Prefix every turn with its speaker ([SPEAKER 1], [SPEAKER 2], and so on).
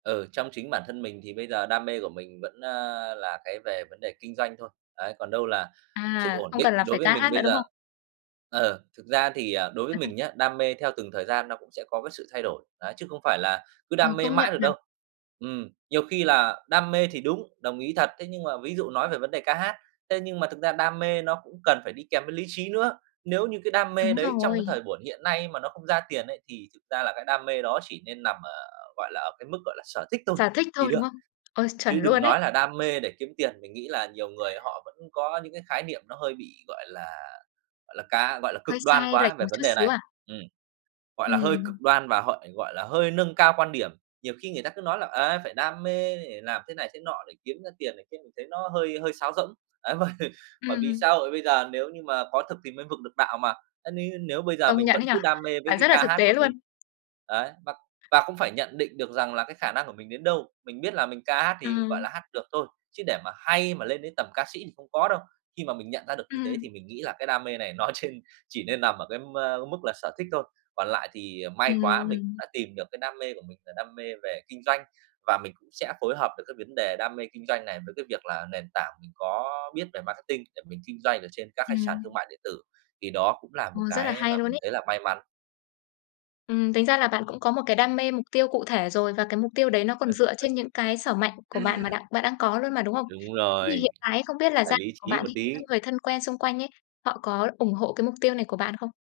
[SPEAKER 1] Ừ, trong chính bản thân mình thì bây giờ đam mê của mình vẫn, a, là cái về vấn đề kinh doanh thôi. Đấy, còn đâu là sự
[SPEAKER 2] À,
[SPEAKER 1] ổn
[SPEAKER 2] không cần
[SPEAKER 1] định
[SPEAKER 2] là
[SPEAKER 1] đối
[SPEAKER 2] phải
[SPEAKER 1] với
[SPEAKER 2] ca
[SPEAKER 1] mình
[SPEAKER 2] hát nữa,
[SPEAKER 1] bây
[SPEAKER 2] đúng
[SPEAKER 1] giờ
[SPEAKER 2] không?
[SPEAKER 1] ờ, thực ra thì, à, đối với
[SPEAKER 2] Ờ ha.
[SPEAKER 1] mình nhá, đam mê theo từng thời gian nó cũng sẽ có cái sự thay đổi. Đấy, chứ không phải là cứ
[SPEAKER 2] Ừ,
[SPEAKER 1] đam mê
[SPEAKER 2] công nhận
[SPEAKER 1] mãi được
[SPEAKER 2] nhỉ?
[SPEAKER 1] đâu. Ừm, nhiều khi là đam mê thì đúng, đồng ý thật, thế nhưng mà ví dụ nói về vấn đề ca hát, thế nhưng mà thực ra đam mê nó cũng cần phải đi kèm với lý trí nữa, nếu như cái đam mê
[SPEAKER 2] Đúng
[SPEAKER 1] đấy trong
[SPEAKER 2] rồi.
[SPEAKER 1] cái thời buổi hiện nay mà nó không ra tiền ấy, thì thực ra là cái đam mê đó chỉ nên nằm ở, gọi là, ở cái mức, gọi là, sở thích thôi
[SPEAKER 2] Sở thích
[SPEAKER 1] thì
[SPEAKER 2] thôi, đúng
[SPEAKER 1] được.
[SPEAKER 2] không? Ôi, chuẩn
[SPEAKER 1] Chứ đừng
[SPEAKER 2] luôn
[SPEAKER 1] nói
[SPEAKER 2] ấy!
[SPEAKER 1] là đam mê để kiếm tiền, mình nghĩ là nhiều người họ vẫn có những cái khái niệm nó hơi bị, gọi là, gọi là, cá gọi là, cực
[SPEAKER 2] Hơi
[SPEAKER 1] đoan
[SPEAKER 2] sai lệch
[SPEAKER 1] quá về
[SPEAKER 2] một
[SPEAKER 1] vấn
[SPEAKER 2] chút
[SPEAKER 1] đề
[SPEAKER 2] xíu
[SPEAKER 1] này.
[SPEAKER 2] à?
[SPEAKER 1] Ừm. Gọi là hơi
[SPEAKER 2] Ừm.
[SPEAKER 1] cực đoan và họ, gọi là, hơi nâng cao quan điểm, nhiều khi người ta cứ nói là, a, phải đam mê để làm thế này thế nọ để kiếm ra tiền này kia, mình thấy nó hơi hơi sáo rỗng. Ấy, mà bởi
[SPEAKER 2] Ừm
[SPEAKER 1] vì xã
[SPEAKER 2] hứm.
[SPEAKER 1] hội bây giờ, nếu như mà có thực thì mới vực được đạo mà. A, nêu nếu bây giờ
[SPEAKER 2] Công
[SPEAKER 1] mình
[SPEAKER 2] nhận
[SPEAKER 1] vẫn
[SPEAKER 2] ấy nhỉ.
[SPEAKER 1] cứ đam mê với
[SPEAKER 2] Bạn
[SPEAKER 1] cái
[SPEAKER 2] rất là
[SPEAKER 1] ca
[SPEAKER 2] thực
[SPEAKER 1] hát
[SPEAKER 2] tế
[SPEAKER 1] của
[SPEAKER 2] luôn.
[SPEAKER 1] mình đấy, và và cũng phải nhận định được rằng là cái khả năng của mình đến đâu. Mình biết là mình ca hát thì, gọi
[SPEAKER 2] Ừm.
[SPEAKER 1] là, hát được thôi, chứ để mà hay mà lên đến tầm ca sĩ thì không có đâu, khi mà mình nhận ra được như
[SPEAKER 2] Ừm.
[SPEAKER 1] thế thì mình nghĩ là cái đam mê này nó trên chỉ nên nằm ở cái m mức là sở thích thôi. Còn lại thì, ờ,
[SPEAKER 2] Ừm,
[SPEAKER 1] may quá, mình cũng
[SPEAKER 2] ừm.
[SPEAKER 1] đã tìm được cái đam mê của mình là đam mê về kinh doanh, và mình cũng sẽ phối hợp được cái vấn đề đam mê kinh doanh này với cái việc là nền tảng mình có biết về marketing để mình kinh doanh ở trên các cái sàn
[SPEAKER 2] Ừm.
[SPEAKER 1] thương mại điện tử, thì đó cũng là một
[SPEAKER 2] Ồ, rất là
[SPEAKER 1] cái
[SPEAKER 2] hay
[SPEAKER 1] mà
[SPEAKER 2] luôn
[SPEAKER 1] mình
[SPEAKER 2] ấy!
[SPEAKER 1] thấy là may mắn.
[SPEAKER 2] Ừm, tính ra là bạn cũng có một cái đam mê, mục tiêu cụ thể rồi và cái mục tiêu đấy nó còn dựa trên những cái sở mạnh của bạn mà đạn bạn đang có luôn mà, đúng không?
[SPEAKER 1] Đúng
[SPEAKER 2] Thế thì
[SPEAKER 1] rồi.
[SPEAKER 2] hiện tại ấy không biết là
[SPEAKER 1] Phải
[SPEAKER 2] gia
[SPEAKER 1] lý
[SPEAKER 2] của
[SPEAKER 1] trí
[SPEAKER 2] bạn
[SPEAKER 1] một
[SPEAKER 2] đi, các
[SPEAKER 1] tí.
[SPEAKER 2] người thân quen xung quanh ấy, họ có ủng hộ cái mục tiêu này của bạn không?